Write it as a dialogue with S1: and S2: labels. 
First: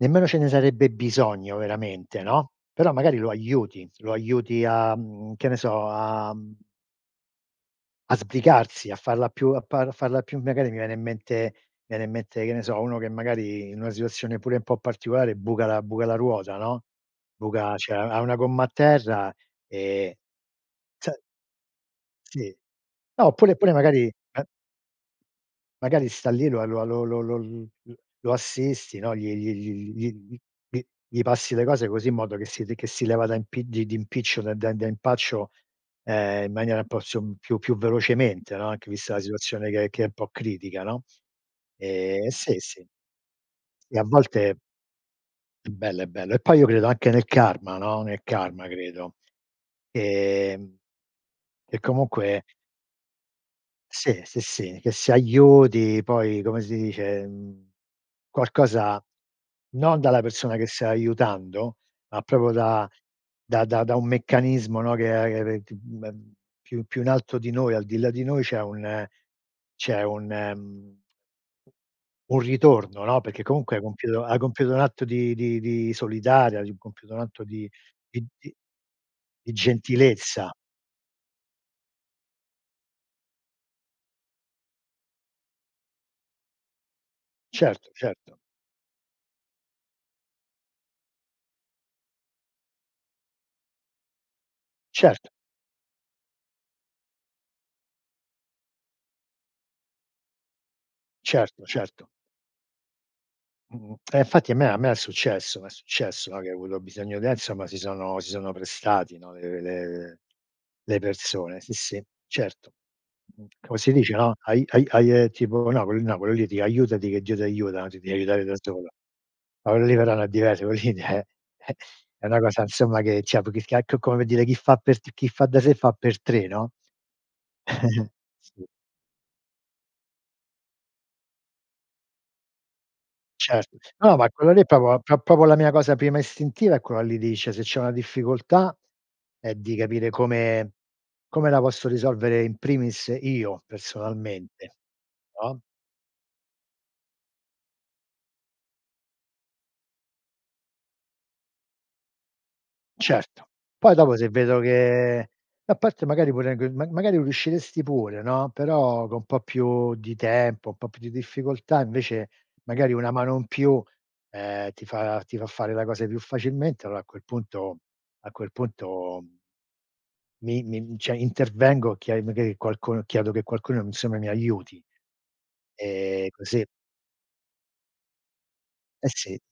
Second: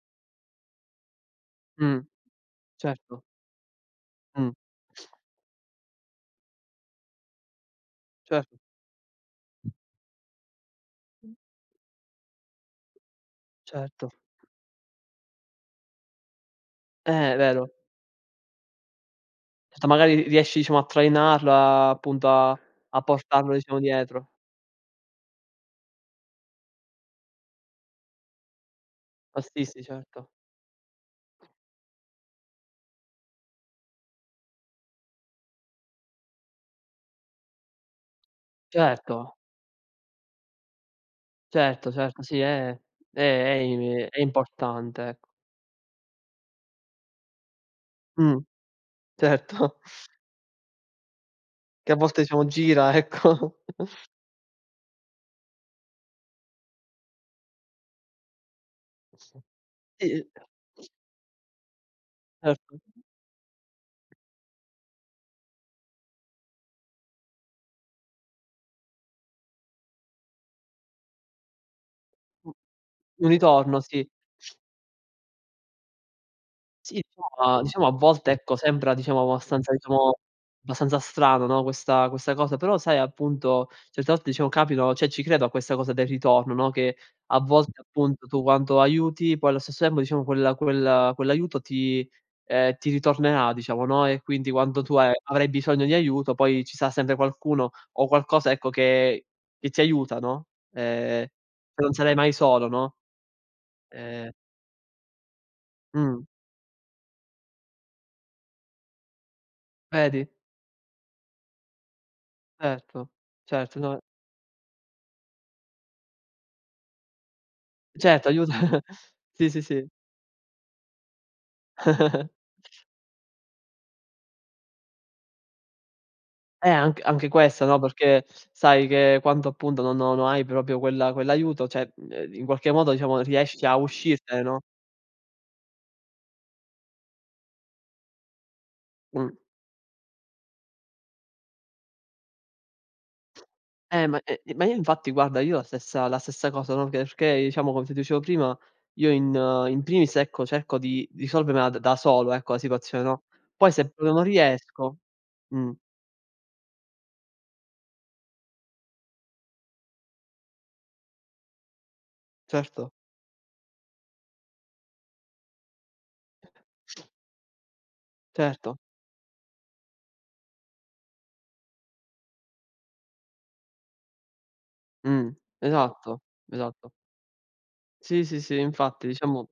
S1: Nemmeno ce ne sarebbe bisogno
S2: Mh.
S1: veramente, no. Però magari
S2: Certo.
S1: lo aiuti, lo
S2: Mh.
S1: aiuti a, mhmm, che ne so, a mhmm a
S2: Certo.
S1: sbrigarsi, a farla più, a pa a farla più magari mi viene in mente mi viene in mente, che ne so, uno che magari in una
S2: Certo.
S1: situazione pure un po' particolare buca la buca la ruota, no.
S2: Eh vero.
S1: Buca cioè, ha 1 gomma a terra
S2: Cioè,
S1: e
S2: magari riesci diciamo a
S1: se
S2: trainarla appunto
S1: Sì,
S2: a a
S1: no
S2: portarlo
S1: oppure pure
S2: diciamo
S1: magari
S2: dietro.
S1: eh magari sta lì la lo lo lo l lo assisti, no, gli
S2: Lo
S1: gli
S2: assisti
S1: gli gli gli
S2: certo.
S1: gli gli gli passi le cose così in modo che si che si leva da impi di di impiccio da da da impaccio, ehm, in maniera un po' su più più velocemente, no. Anche vista la
S2: Certo.
S1: situazione che che è un po' critica, no.
S2: Certo, certo,
S1: Ehm,
S2: sì
S1: sì,
S2: è
S1: sì.
S2: è è è
S1: E a
S2: i è
S1: volte
S2: importante ecco.
S1: È bello, è bello. E poi io credo anche nel karma, no, nel
S2: Mh.
S1: karma credo.
S2: Certo.
S1: Ehm, e
S2: Che a volte
S1: comunque
S2: diciamo gira, ecco.
S1: Sì, sì, sì che si aiuti poi, come si dice, mhmm, qualcosa non dalla
S2: Sì.
S1: persona che sta aiutando, ma proprio
S2: Erto.
S1: da da da da un meccanismo, no, che eh che ehm, m più più in alto di noi, al di là di noi, c'è un c'è un mhmm un
S2: Mh.
S1: ritorno, no,
S2: Un
S1: perché comunque
S2: ritorno,
S1: hai
S2: sì.
S1: compiuto hai compiuto un atto di di di solidare, hai
S2: Sì,
S1: compiuto un atto
S2: no
S1: di
S2: diciamo a
S1: di
S2: volte
S1: di
S2: ecco sembra diciamo
S1: di
S2: abbastanza diciamo
S1: gentilezza.
S2: abbastanza strano, no, questa questa cosa, però sai appunto certe volte diciamo capitano, cioè, ci credo a questa cosa del ritorno, no, che a volte
S1: Certo,
S2: appunto
S1: certo.
S2: tu quanto aiuti, poi allo stesso tempo diciamo quel quel quell'aiuto ti ehm, ti ritornerà diciamo, no, e quindi quando tu a
S1: Certo.
S2: avrai bisogno di aiuto poi ci sarà sempre qualcuno o qualcosa ecco che che ti aiuta, no, ehm,
S1: Certo,
S2: non
S1: certo.
S2: sarai mai solo, no?
S1: Mh-mh, eh
S2: Ehm
S1: infatti a me a me è successo m'è
S2: Mh.
S1: successo, no, che ho avuto bisogno eh, insomma si sono si sono prestati, no, le le
S2: Vedi?
S1: le persone. Sì, sì, certo.
S2: Erto, certo
S1: Come si
S2: no
S1: dice, no, ai ai ai, ehm, tipo Napoli Napoli lì, ti aiutati che Dio ti aiuta, ti devi
S2: Certo
S1: aiutare da
S2: aiuta.
S1: solo
S2: Sì, sì, sì.
S1: [unintelligible] eh, è una cosa insomma, che c'è, più che schia come per dire, chi fa per t chi fa da sé fa per 3,
S2: Eh
S1: no.
S2: anche anche questa, no, perché
S1: Sì.
S2: sai che quanto appunto no no no hai proprio quella quell'aiuto, cioè, uhm in qualche modo diciamo riesci a
S1: Certo. No, ma
S2: uscirtene,
S1: quello
S2: no?
S1: lì è proprio pro proprio la mia cosa prima istintiva è quella lì di cioè se c'è una difficoltà
S2: Mh.
S1: è di capire come come la posso risolvere in primis io
S2: Eh ma eh, ma io
S1: personalmente,
S2: infatti guarda io
S1: no?
S2: la stessa la stessa cosa, no, che perché diciamo come ti dicevo prima, io in in primis ecco cerco di risolvermela d da solo ecco la situazione, no,
S1: Certo.
S2: poi se
S1: Poi
S2: proprio
S1: dopo
S2: non
S1: se vedo
S2: riesco
S1: che
S2: mh.
S1: a parte magari pure g ma magari riusciresti pure, no, però con un po' più di tempo, un po' più di difficoltà invece
S2: Certo.
S1: magari una mano in più, ehm, ti fa ti fa fare la cosa più facilmente, allora a quel punto a quel
S2: Certo.
S1: punto mi mi cioè, intervengo, chiedo magari qualcuno chiedo che qualcuno insomma mi aiuti.
S2: Mh esatto,
S1: E così.
S2: esatto. Sì, sì, sì infatti
S1: Eh sì.
S2: diciamo